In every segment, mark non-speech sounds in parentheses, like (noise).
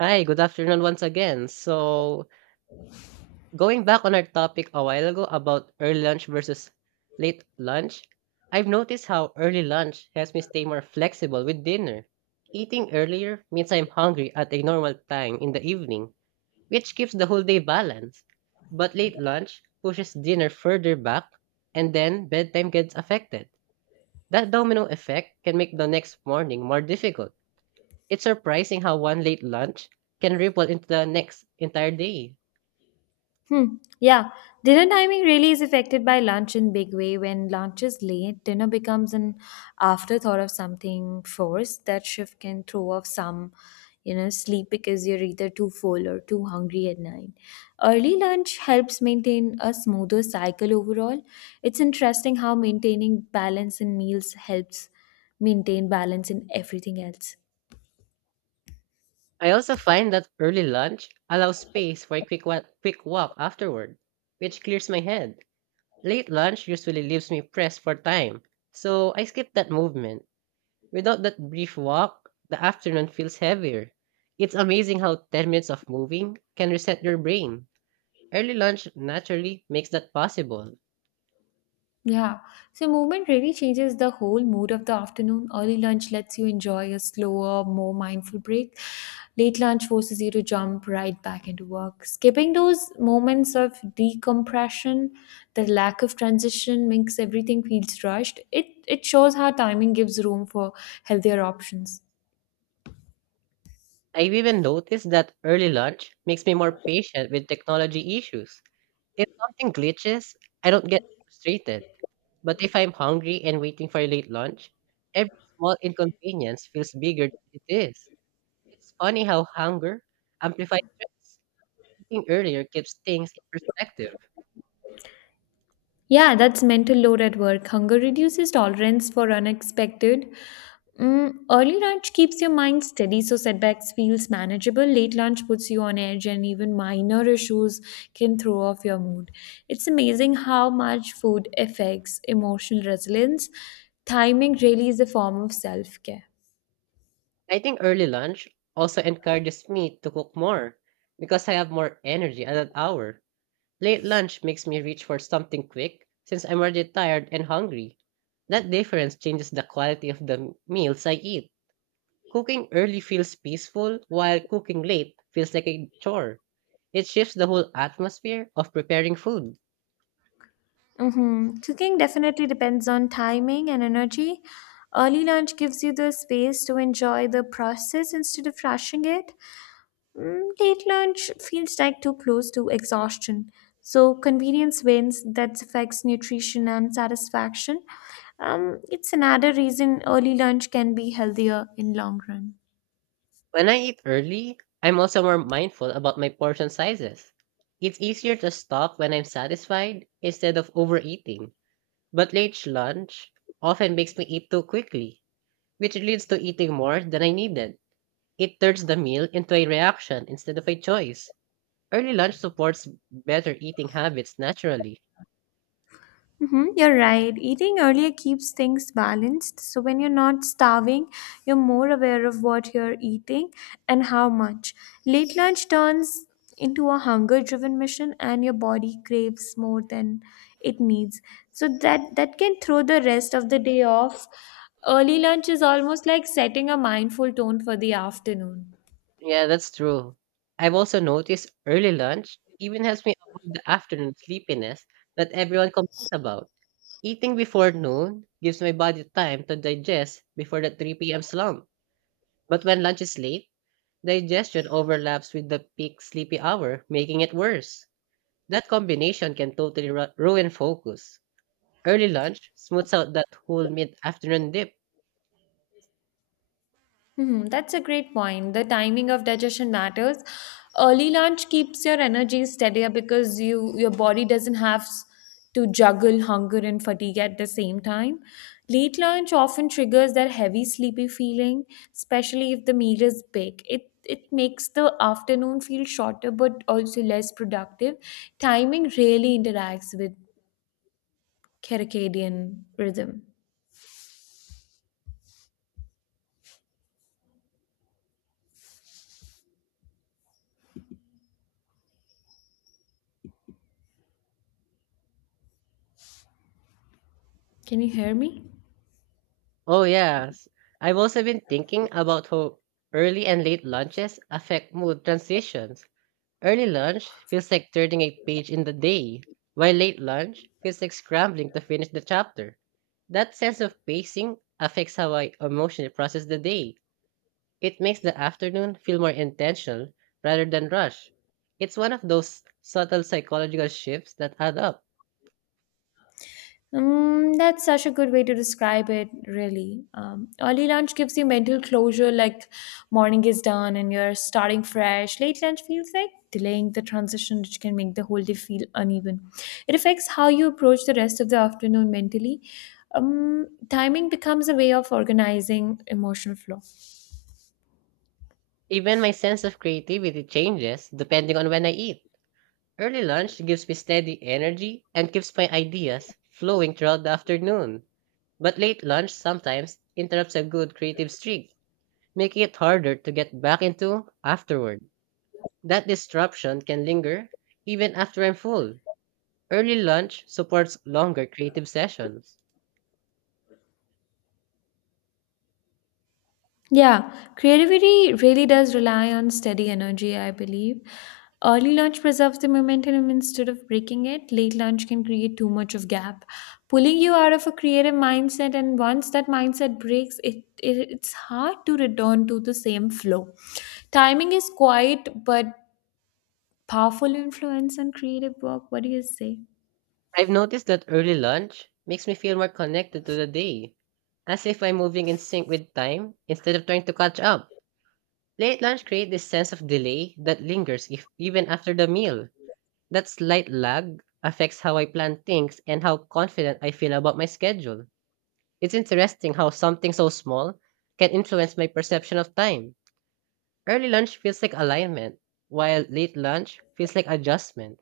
Hi, good afternoon once again. So, going back on our topic a while ago about early lunch versus late lunch, I've noticed how early lunch helps me stay more flexible with dinner. Eating earlier means I'm hungry at a normal time in the evening, which keeps the whole day balanced. But late lunch pushes dinner further back, and then bedtime gets affected. That domino effect can make the next morning more difficult. It's surprising how one late lunch can ripple into the next entire day. Hmm. Yeah. Dinner timing really is affected by lunch in big way. When lunch is late, dinner becomes an afterthought of something forced. That shift can throw off some, sleep because you're either too full or too hungry at night. Early lunch helps maintain a smoother cycle overall. It's interesting how maintaining balance in meals helps maintain balance in everything else. I also find that early lunch allows space for a quick walk afterward, which clears my head. Late lunch usually leaves me pressed for time, so I skip that movement. Without that brief walk, the afternoon feels heavier. It's amazing how 10 minutes of moving can reset your brain. Early lunch naturally makes that possible. Yeah, so movement really changes the whole mood of the afternoon. Early lunch lets you enjoy a slower, more mindful break. Late lunch forces you to jump right back into work. Skipping those moments of decompression, the lack of transition makes everything feels rushed. It shows how timing gives room for healthier options. I've even noticed that early lunch makes me more patient with technology issues. If something glitches, I don't get frustrated. But if I'm hungry and waiting for a late lunch, every small inconvenience feels bigger than it is. It's funny how hunger amplifies stress. Eating earlier keeps things in perspective. Yeah, that's mental load at work. Hunger reduces tolerance for unexpected. Mm, early lunch keeps your mind steady, so setbacks feels manageable. Late lunch puts you on edge, and even minor issues can throw off your mood. It's amazing how much food affects emotional resilience. Timing really is a form of self care. I think early lunch also encourages me to cook more because I have more energy at that hour. Late lunch makes me reach for something quick since I'm already tired and hungry. That difference changes the quality of the meals I eat. Cooking early feels peaceful, while cooking late feels like a chore. It shifts the whole atmosphere of preparing food. Mm-hmm. Cooking definitely depends on timing and energy. Early lunch gives you the space to enjoy the process instead of rushing it. Mm, late lunch feels like too close to exhaustion. So convenience wins that affects nutrition and satisfaction. It's another reason early lunch can be healthier in long run. When I eat early, I'm also more mindful about my portion sizes. It's easier to stop when I'm satisfied instead of overeating. But late lunch often makes me eat too quickly, which leads to eating more than I needed. It turns the meal into a reaction instead of a choice. Early lunch supports better eating habits naturally. Mm-hmm, you're right. Eating earlier keeps things balanced. So when you're not starving, you're more aware of what you're eating and how much. Late lunch turns into a hunger driven mission and your body craves more than it needs. So that can throw the rest of the day off. Early lunch is almost like setting a mindful tone for the afternoon. Yeah, that's true. I've also noticed early lunch even helps me avoid the afternoon sleepiness that everyone complains about. Eating before noon gives my body time to digest before the 3 p.m. slump. But when lunch is late, digestion overlaps with the peak sleepy hour, making it worse. That combination can totally ruin focus. Early lunch smooths out that whole mid afternoon dip. Hmm, that's a great point. The timing of digestion matters. Early lunch keeps your energy steadier because your body doesn't to juggle hunger and fatigue at the same time. Late lunch often triggers that heavy sleepy feeling, especially if the meal is big. It makes the afternoon feel shorter but also less productive. Timing really interacts with circadian rhythm. Can you hear me? Oh, yes. I've also been thinking about how early and late lunches affect mood transitions. Early lunch feels like turning a page in the day, while late lunch feels like scrambling to finish the chapter. That sense of pacing affects how I emotionally process the day. It makes the afternoon feel more intentional rather than rush. It's one of those subtle psychological shifts that add up. That's such a good way to describe it, really. Early lunch gives you mental closure, like morning is done and you're starting fresh. Late lunch feels like delaying the transition, which can make the whole day feel uneven. It affects how you approach the rest of the afternoon mentally. Timing becomes a way of organizing emotional flow. Even my sense of creativity changes depending on when I eat. Early lunch gives me steady energy and keeps my ideas flowing throughout the afternoon. But late lunch sometimes interrupts a good creative streak, making it harder to get back into afterward. That disruption can linger even after I'm full. Early lunch supports longer creative sessions. Yeah, creativity really does rely on steady energy, I believe. Early lunch preserves the momentum instead of breaking it. Late lunch can create too much of gap, pulling you out of a creative mindset. And once that mindset breaks, it's hard to return to the same flow. Timing is quiet but powerful influence on creative work. What do you say? I've noticed that early lunch makes me feel more connected to the day, as if I'm moving in sync with time instead of trying to catch up. Late lunch creates this sense of delay that lingers if, even after the meal. That slight lag affects how I plan things and how confident I feel about my schedule. It's interesting how something so small can influence my perception of time. Early lunch feels like alignment, while late lunch feels like adjustment.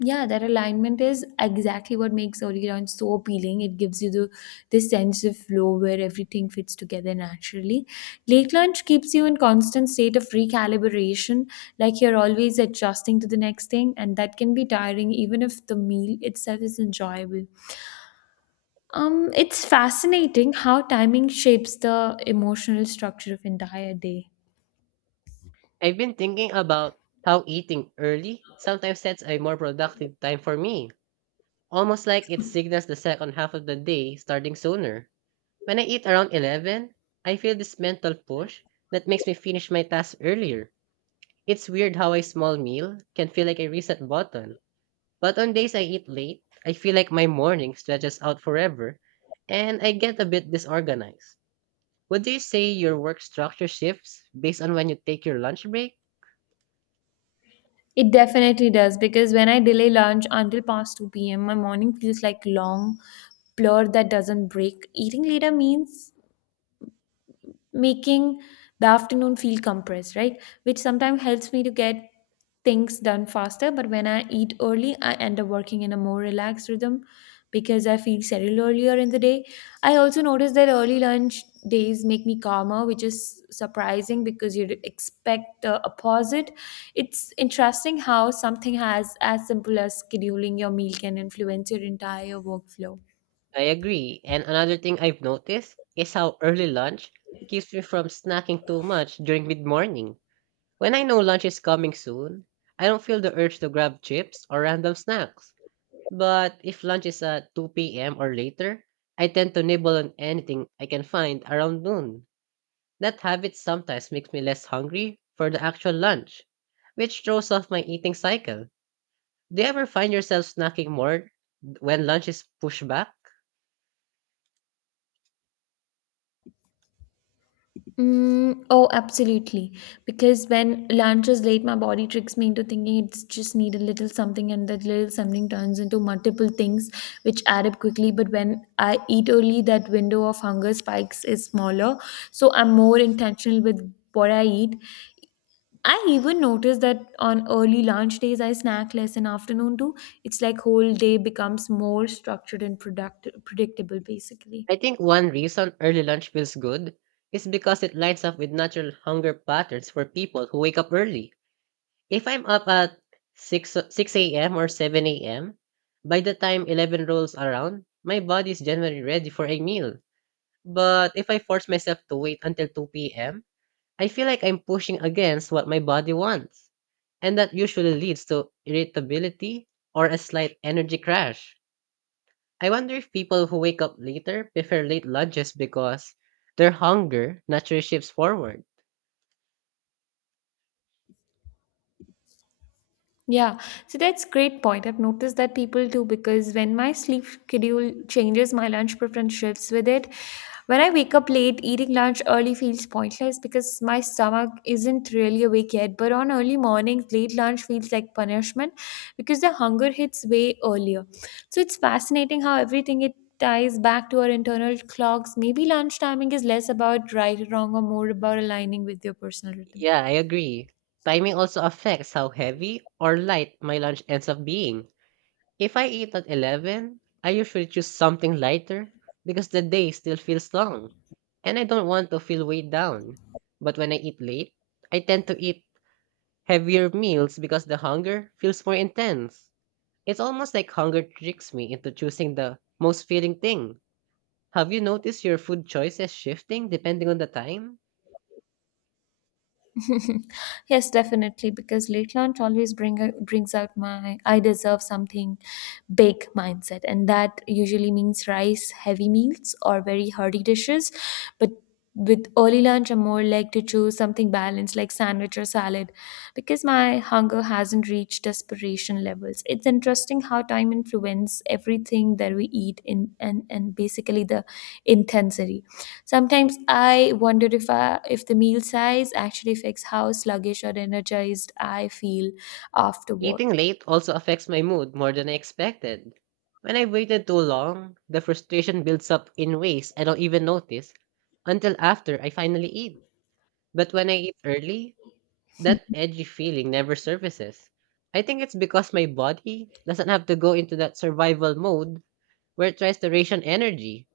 Yeah, that alignment is exactly what makes early round so appealing. It gives you the this sense of flow where everything fits together naturally. Late lunch keeps you in constant state of recalibration, like you're always adjusting to the next thing, and that can be tiring even if the meal itself is enjoyable. It's fascinating how timing shapes the emotional structure of entire day. I've been thinking about how eating early sometimes sets a more productive time for me, almost like it signals the second half of the day starting sooner. When I eat around 11, I feel this mental push that makes me finish my tasks earlier. It's weird how a small meal can feel like a reset button. But on days I eat late, I feel like my morning stretches out forever and I get a bit disorganized. Would you say your work structure shifts based on when you take your lunch break? It definitely does because when I delay lunch until past 2 p.m., my morning feels like long blur that doesn't break. Eating later means making the afternoon feel compressed, right? Which sometimes helps me to get things done faster. But when I eat early, I end up working in a more relaxed rhythm because I feel settled earlier in the day. I also notice that early lunch days make me calmer, which is surprising because you'd expect the opposite. It's interesting how something has as simple as scheduling your meal can influence your entire workflow. I agree. And another thing I've noticed is how early lunch keeps me from snacking too much during mid morning. When I know lunch is coming soon, I don't feel the urge to grab chips or random snacks. But if lunch is at 2 p.m. or later, I tend to nibble on anything I can find around noon. That habit sometimes makes me less hungry for the actual lunch, which throws off my eating cycle. Do you ever find yourself snacking more when lunch is pushed back? Mm, oh, absolutely. Because when lunch is late, my body tricks me into thinking it's just need a little something, and that little something turns into multiple things which add up quickly. But when I eat early, that window of hunger spikes is smaller, so I'm more intentional with what I eat. I even notice that on early lunch days, I snack less, and afternoon too. It's like whole day becomes more structured and product predictable, basically. I think one reason early lunch feels good is because it lines up with natural hunger patterns for people who wake up early. If I'm up at 6 a.m. or 7 a.m., by the time 11 rolls around, my body's generally ready for a meal. But if I force myself to wait until 2 p.m., I feel like I'm pushing against what my body wants. And that usually leads to irritability or a slight energy crash. I wonder if people who wake up later prefer late lunches because their hunger naturally shifts forward. Yeah, so that's great point. I've noticed that people do because when my sleep schedule changes, my lunch preference shifts with it. When I wake up late, eating lunch early feels pointless because my stomach isn't really awake yet. But on early mornings, late lunch feels like punishment because the hunger hits way earlier. So it's fascinating how everything it ties back to our internal clocks. Maybe lunch timing is less about right or wrong or more about aligning with your personal rhythm. Yeah, I agree. Timing also affects how heavy or light my lunch ends up being. If I eat at 11, I usually choose something lighter because the day still feels long and I don't want to feel weighed down. But when I eat late, I tend to eat heavier meals because the hunger feels more intense. It's almost like hunger tricks me into choosing the most feeling thing. Have you noticed your food choices shifting depending on the time? (laughs) Yes, definitely, because late lunch always brings out my I deserve something big mindset, and that usually means rice, heavy meals, or very hearty dishes. But with early lunch, I'm more like to choose something balanced, like sandwich or salad, because my hunger hasn't reached desperation levels. It's interesting how time influences everything that we eat in and basically the intensity. Sometimes I wonder if the meal size actually affects how sluggish or energized I feel Eating afterward. late also affects my mood more than I expected. When I've waited too long, the frustration builds up in ways I don't even notice until after I finally eat. But when I eat early, that edgy feeling never surfaces. I think it's because my body doesn't have to go into that survival mode where it tries to ration energy.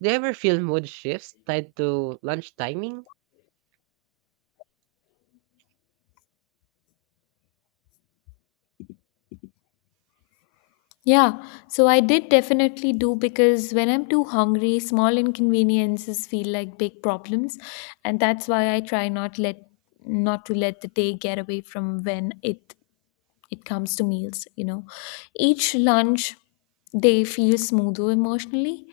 Do you ever feel mood shifts tied to lunch timing? Yeah, so I did definitely do because when I'm too hungry, small inconveniences feel like big problems, and that's why I try not let not to let the day get away from when it comes to meals, each lunch they feel smoother emotionally,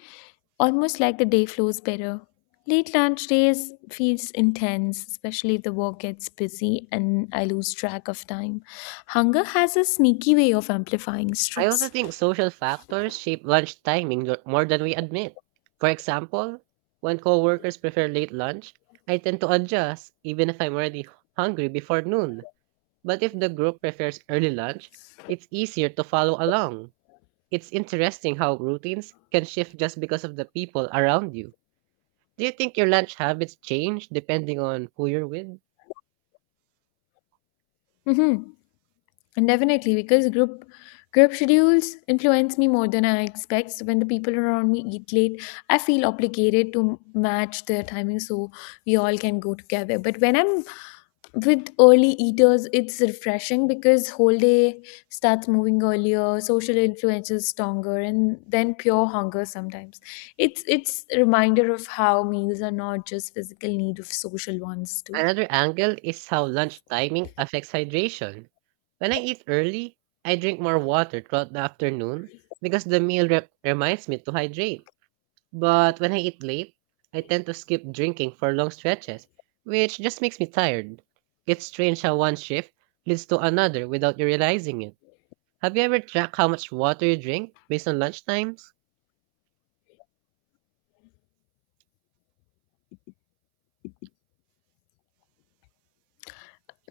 almost like the day flows better. Late lunch days feels intense, especially if the work gets busy and I lose track of time. Hunger has a sneaky way of amplifying I also stress. think social factors shape lunch timing more than we admit. For example, when coworkers prefer late lunch, I tend to adjust even if I'm already hungry before noon. But if the group prefers early lunch, it's easier to follow along. It's interesting how routines can shift just because of the people around you. Do you think your lunch habits change depending on who you're with? Mm-hmm. And definitely because group schedules influence me more than I expect. So when the people around me eat late, I feel obligated to match their timing so we all can go together. But when I'm with early eaters, it's refreshing because whole day starts moving earlier. Social influence is stronger and then pure hunger sometimes, it's a reminder of how meals are not just physical need of social ones too. Another angle is how lunch timing affects hydration. When I eat early, I drink more water throughout the afternoon because the meal reminds me to hydrate. But when I eat late, I tend to skip drinking for long stretches, which just makes me tired. It's strange how one shift leads to another without you realizing it. Have you ever tracked how much water you drink based on lunch times?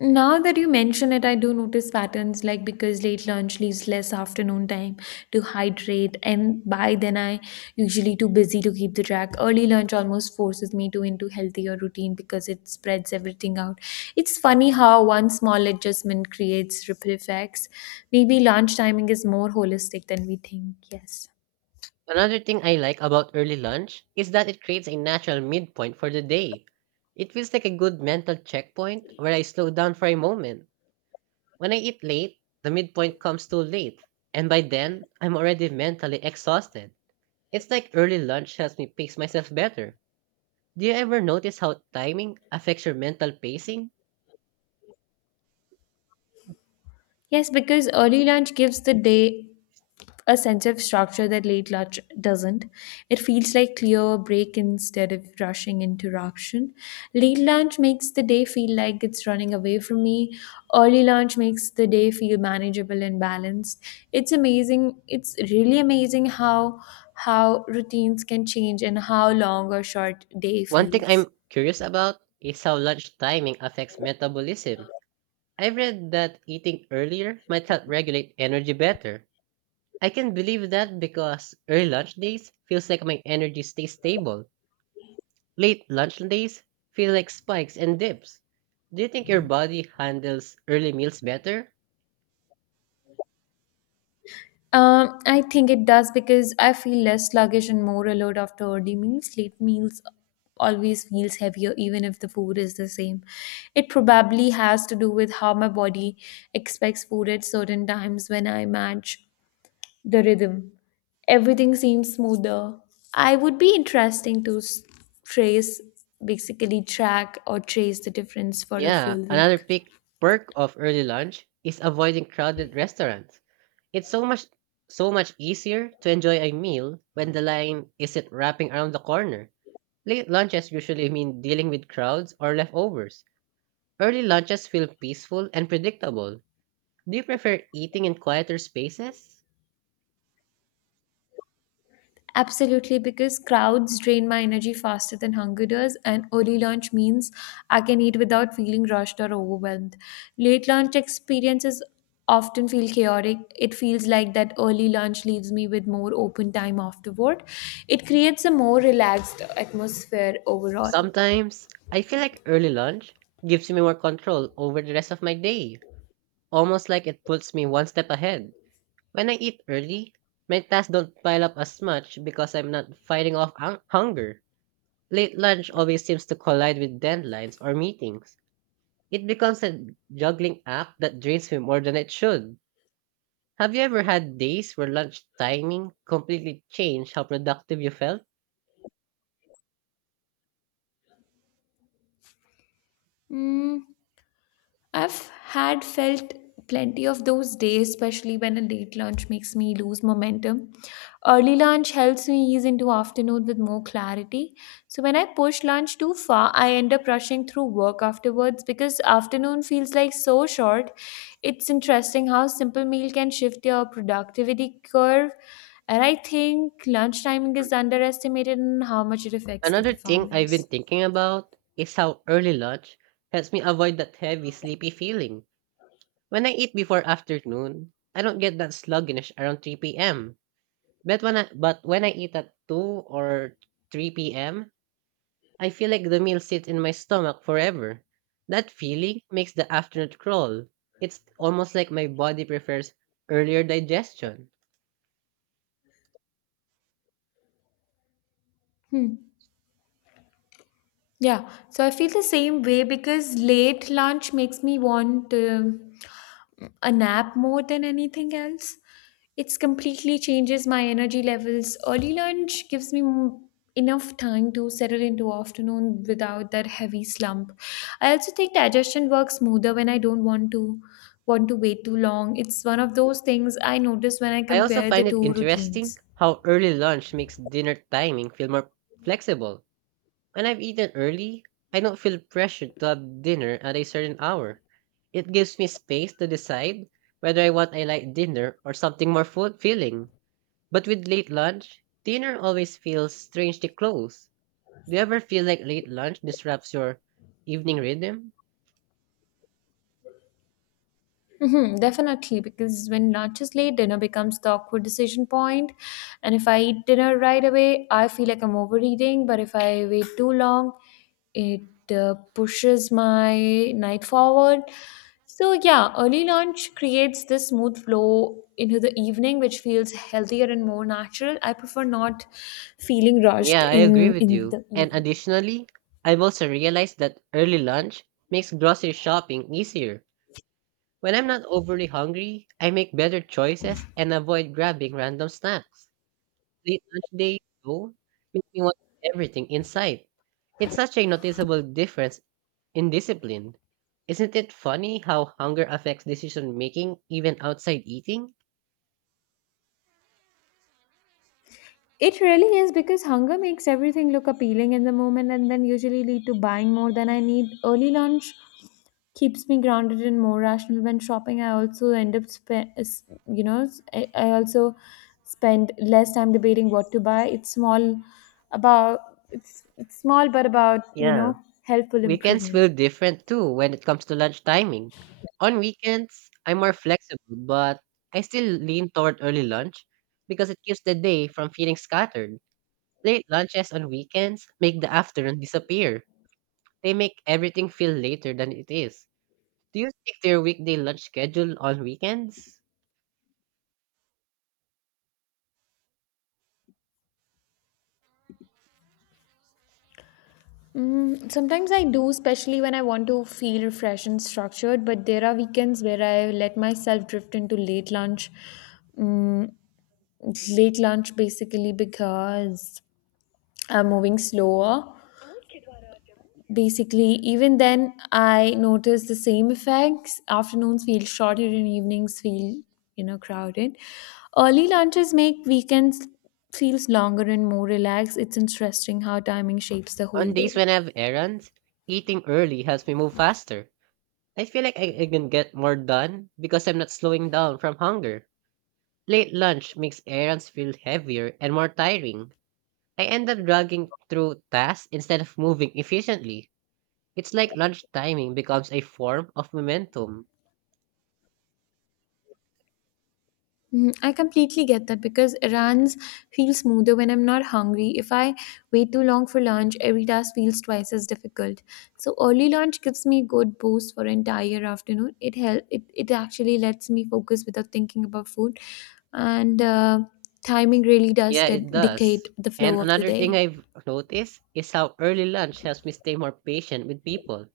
Now that you mention it, I do notice patterns like because late lunch leaves less afternoon time to hydrate, and by then I usually too busy to keep the track. Early lunch almost forces me to into healthier routine because it spreads everything out. It's funny how one small adjustment creates ripple effects. Maybe lunch timing is more holistic than we think. Yes. Another thing I like about early lunch is that it creates a natural midpoint for the day. It feels like a good mental checkpoint where I slow down for a moment. When I eat late, the midpoint comes too late, and by then, I'm already mentally exhausted. It's like early lunch helps me pace myself better. Do you ever notice how timing affects your mental pacing? Yes, because early lunch gives the day a sense of structure that late lunch doesn't. It feels like clear break instead of rushing interruption. Late lunch makes the day feel like it's running away from me. Early lunch makes the day feel manageable and balanced. It's amazing. It's really amazing how routines can change and how long or short day One thing feels. I'm curious about is how lunch timing affects metabolism. I've read that eating earlier might help regulate energy better. I can believe that because early lunch days feels like my energy stays stable. Late lunch days feel like spikes and dips. Do you think your body handles early meals better? I think it does because I feel less sluggish and more alert after early meals. Late meals always feels heavier even if the food is the same. It probably has to do with how my body expects food at certain times when I match the rhythm. Everything seems smoother. I would be interesting trace, basically track or trace the difference for a Yeah, full another week. pick perk of early lunch is avoiding crowded restaurants. It's so much easier to enjoy a meal when the line isn't wrapping around the corner. Late lunches usually mean dealing with crowds or leftovers. Early lunches feel peaceful and predictable. Do you prefer eating in quieter spaces? Absolutely, because crowds drain my energy faster than hunger does, and early lunch means I can eat without feeling rushed or overwhelmed. Late lunch experiences often feel chaotic. It feels like that early lunch leaves me with more open time afterward. It creates a more relaxed atmosphere overall. Sometimes I feel like early lunch gives me more control over the rest of my day, almost like it puts me one step ahead. When I eat early, my tasks don't pile up as much because I'm not fighting off hunger. Late lunch always seems to collide with deadlines or meetings. It becomes a juggling act that drains me more than it should. Have you ever had days where lunch timing completely changed how productive you felt? Mm, I've had felt plenty of those days, especially when a late lunch makes me lose momentum. Early lunch helps me ease into afternoon with more clarity. So when I push lunch too far, I end up rushing through work afterwards because afternoon feels like so short. It's interesting how simple meal can shift your productivity curve. And I think lunch timing is underestimated in how much it affects the Another thing I've been performance. thinking about is how early lunch helps me avoid that heavy, sleepy feeling. When I eat before afternoon, I don't get that sluggish around 3 p.m. But when I eat at 2 or 3 p.m., I feel like the meal sits in my stomach forever. That feeling makes the afternoon crawl. It's almost like my body prefers earlier digestion. Hmm. Yeah, so I feel the same way because late lunch makes me want a nap more than anything else. It's completely changes my energy levels. Early lunch gives me enough time to settle into afternoon without that heavy slump. I also think digestion works smoother when I don't want to wait too long. It's one of those things I notice when I I also compare the find it two interesting routines. how early lunch makes dinner timing feel more flexible. When I've eaten early, I don't feel pressured to have dinner at a certain hour. It gives me space to decide whether I want a light dinner or something more fulfilling. But with late lunch, dinner always feels strangely close. Do you ever feel like late lunch disrupts your evening rhythm? Hmm, definitely, because when lunch is late, dinner becomes the awkward decision point. And if I eat dinner right away, I feel like I'm overeating. But if I wait too long, it pushes my night forward. So, yeah, early lunch creates this smooth flow into the evening, which feels healthier and more natural. I prefer not feeling rushed Yeah, I agree with in you. the And evening. additionally, I've also realized that early lunch makes grocery shopping easier. When I'm not overly hungry, I make better choices and avoid grabbing random snacks. Late lunch day, though, make me want everything in sight. It's such a noticeable difference in discipline. Isn't it funny how hunger affects decision making even outside eating? It really is because hunger makes everything look appealing in the moment and then usually lead to buying more than I need. Early lunch keeps me grounded and more rational when shopping. I also end up, I also spend less time debating what to buy. It's small about it's small but about you Yeah. know helpful Weekends feel improvement. different too when it comes to lunch timing. On weekends, I'm more flexible, but I still lean toward early lunch because it keeps the day from feeling scattered. Late lunches on weekends make the afternoon disappear. They make everything feel later than it is. Do you stick to your weekday lunch schedule on weekends? Sometimes I do, especially when I want to feel refreshed and structured, but there are weekends where I let myself drift into late lunch. Mm, Late lunch basically because I'm moving slower. Basically, even then, I notice the same effects. Afternoons feel shorter and evenings feel, crowded. Early lunches make weekends feels longer and more relaxed. It's interesting how timing shapes the On whole days day. when I have errands, eating early helps me move faster. I feel like I can get more done because I'm not slowing down from hunger. Late lunch makes errands feel heavier and more tiring. I end up dragging through tasks instead of moving efficiently. It's like lunch timing becomes a form of momentum. Mhm, I completely get that because runs feel smoother when I'm not hungry. If I wait too long for lunch, every task feels twice as difficult. So early lunch gives me good boost for entire afternoon. It actually lets me focus without thinking about food, and timing really does Yeah, it does. dictate the And flow of the another day. thing I've noticed is how early lunch helps me stay more patient with people.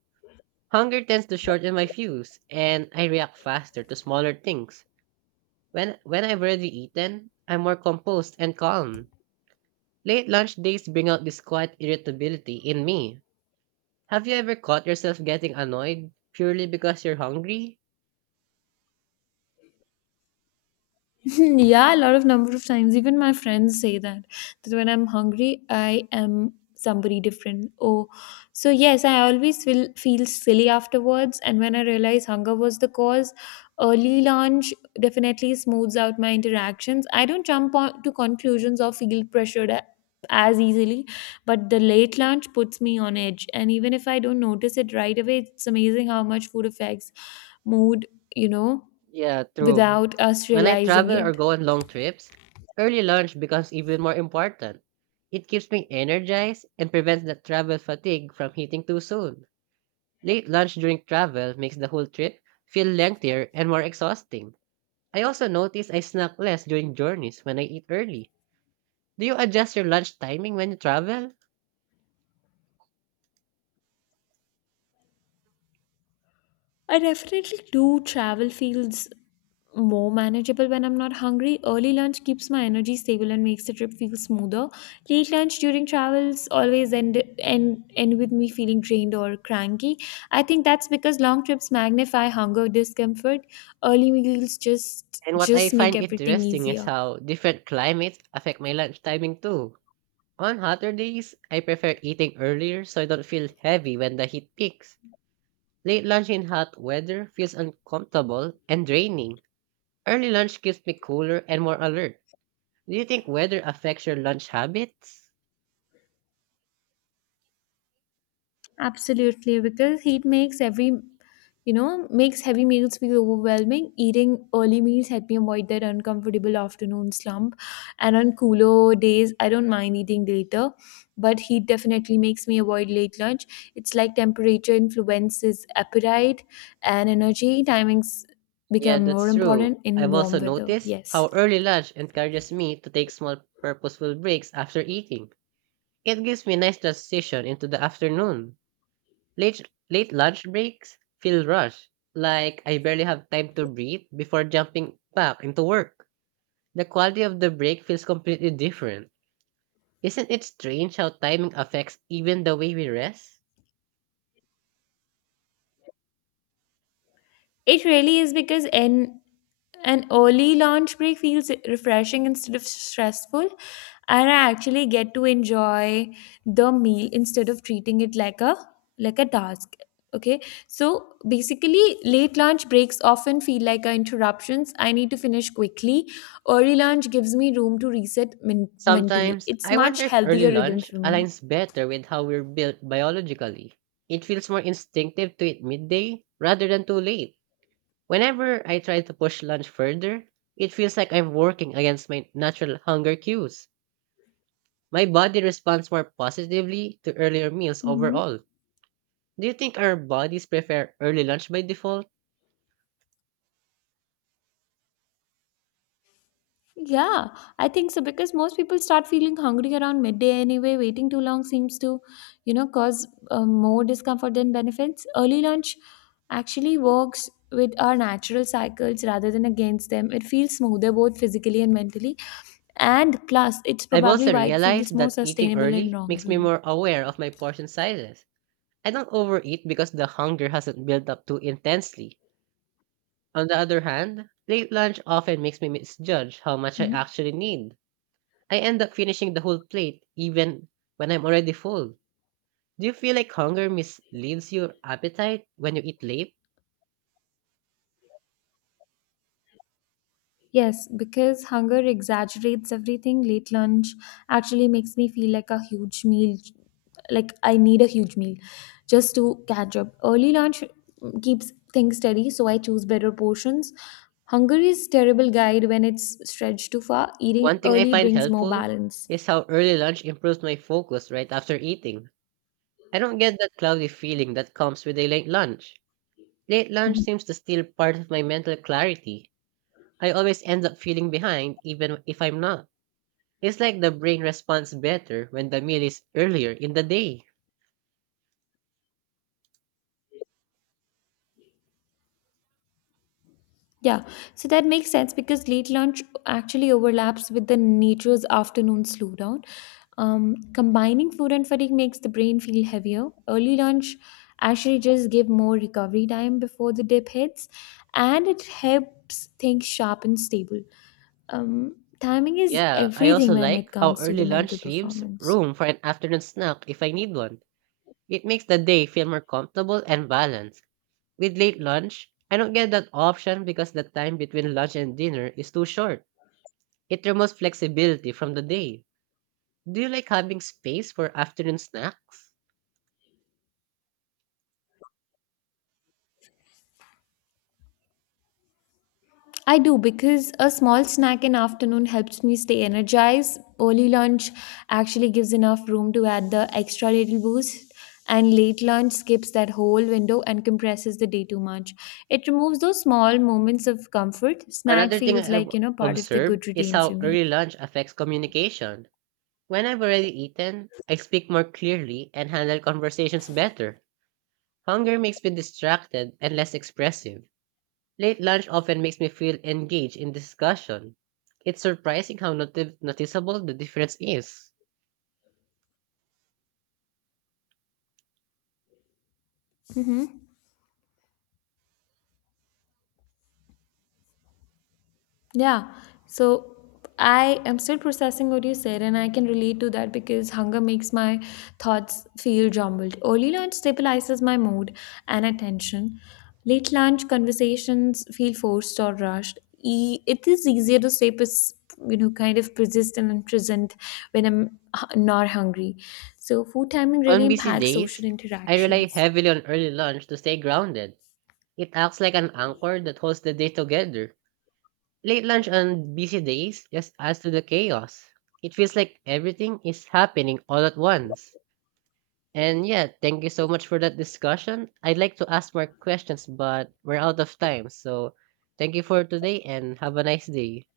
Hunger tends to shorten my fuse, and I react faster to smaller things. When I've already eaten, I'm more composed and calm. Late lunch days bring out this quiet irritability in me. Have you ever caught yourself getting annoyed purely because you're hungry? (laughs) Yeah, a lot of number of times. Even my friends say that when I'm hungry, I am somebody different. Oh, so yes, I always will feel silly afterwards. And when I realize hunger was the cause, early lunch definitely smooths out my interactions. I don't jump on to conclusions or feel as easily, but the late lunch puts me on edge. And even if I don't notice it right away, it's amazing how much food affects mood. You know, Yeah, true. Without us When I realizing travel or it. go on long trips, early lunch becomes even more important. It keeps me energized and prevents the travel fatigue from hitting too soon. Late lunch during travel makes the whole trip feel lengthier and more exhausting. I also notice I snack less during journeys when I eat early. Do you adjust your lunch timing when you travel? I definitely do. Travel feels more manageable when I'm not hungry. Early lunch keeps my energy stable and makes the trip feel smoother. Late lunch during travels always end with me feeling drained or cranky. I think that's because long trips magnify hunger discomfort. Early meals just And what I just make find everything interesting is easier. how different climates affect my lunch timing too. On hotter days, I prefer eating earlier so I don't feel heavy when the heat peaks. Late lunch in hot weather feels uncomfortable and draining. Early lunch keeps me cooler and more alert. Do you think weather affects your lunch habits? Absolutely, because heat makes makes heavy meals feel overwhelming. Eating early meals help me avoid that uncomfortable afternoon slump. And on cooler days, I don't mind eating later, but heat definitely makes me avoid late lunch. It's like temperature influences appetite and energy. Timings Yeah, become more that's true. important in I've warm also weather. noticed Yes. how early lunch encourages me to take small purposeful breaks after eating. It gives me a nice transition into the afternoon. Late lunch breaks feel rushed, like I barely have time to breathe before jumping back into work. The quality of the break feels completely different. Isn't it strange how timing affects even the way we rest? It really is because in An early lunch break feels refreshing instead of stressful, and I actually get to enjoy the meal instead of treating it like a task. Okay, so basically, late lunch breaks often feel like a interruptions. I need to finish quickly. Early lunch gives me room to reset mentally. Sometimes It's I much wonder if early healthier rhythm lunch for me. aligns better with how we're built biologically. It feels more instinctive to eat midday rather than too late. Whenever I try to push lunch further, it feels like I'm working against my natural hunger cues. My body responds more positively to earlier meals Mm-hmm. overall. Do you think our bodies prefer early lunch by default? Yeah, I think so because most people start feeling hungry around midday anyway. Waiting too long seems to, cause more discomfort than benefits. Early lunch actually works with our natural cycles rather than against them. It feels smoother both physically and mentally. And plus, it's I've probably also why it feels realized more that eating sustainable in early long makes me run. more aware of my portion sizes. I don't overeat because the hunger hasn't built up too intensely. On the other hand, late lunch often makes me misjudge how much I Hmm? actually need. I end up finishing the whole plate even when I'm already full. Do you feel like hunger misleads your appetite when you eat late? Yes, because hunger exaggerates everything. Late lunch actually makes me feel like a huge meal, like I need a huge meal just to catch up. Early lunch keeps things steady, so I choose better portions. Hunger is terrible guide when it's stretched too far. Eating One thing I early find brings more helpful balance. is how early lunch improves my focus right after eating. I don't get that cloudy feeling that comes with a late lunch. Late lunch Mm-hmm. seems to steal part of my mental clarity. I always end up feeling behind even if I'm not. It's like the brain responds better when the meal is earlier in the day. Yeah, so that makes sense because late lunch actually overlaps with the nature's afternoon slowdown. Combining food and fatigue makes the brain feel heavier. Early lunch actually just give more recovery time before the dip hits, and it helps things sharp and stable. Timing is Yeah, I also everything when like it how comes to the early mental lunch leaves performance. room for an afternoon snack if I need one. It makes the day feel more comfortable and balanced. With late lunch, I don't get that option because the time between lunch and dinner is too short. It removes flexibility from the day. Do you like having space for afternoon snacks? I do because a small snack in afternoon helps me stay energized. Early lunch actually gives enough room to add the extra little boost, and late lunch skips that whole window and compresses the day too much. It removes those small moments of comfort. Snack Another thing feels I've like, part of the observed good is routine for how me. early lunch affects communication. When I've already eaten, I speak more clearly and handle conversations better. Hunger makes me distracted and less expressive. Late lunch often makes me feel engaged in discussion. It's surprising how noticeable the difference is. Mhm. Yeah. So I am still processing what you said, and I can relate to that because hunger makes my thoughts feel jumbled. Early lunch stabilizes my mood and attention. Late lunch conversations feel forced or rushed. It is easier to stay, kind of persistent and present when I'm not hungry. So food timing On really busy impacts social days, I rely interactions. heavily on early lunch to stay grounded. It acts like an anchor that holds the day together. Late lunch on busy days just adds to the chaos. It feels like everything is happening all at once. And yeah, thank you so much for that discussion. I'd like to ask more questions, but we're out of time. So thank you for today and have a nice day.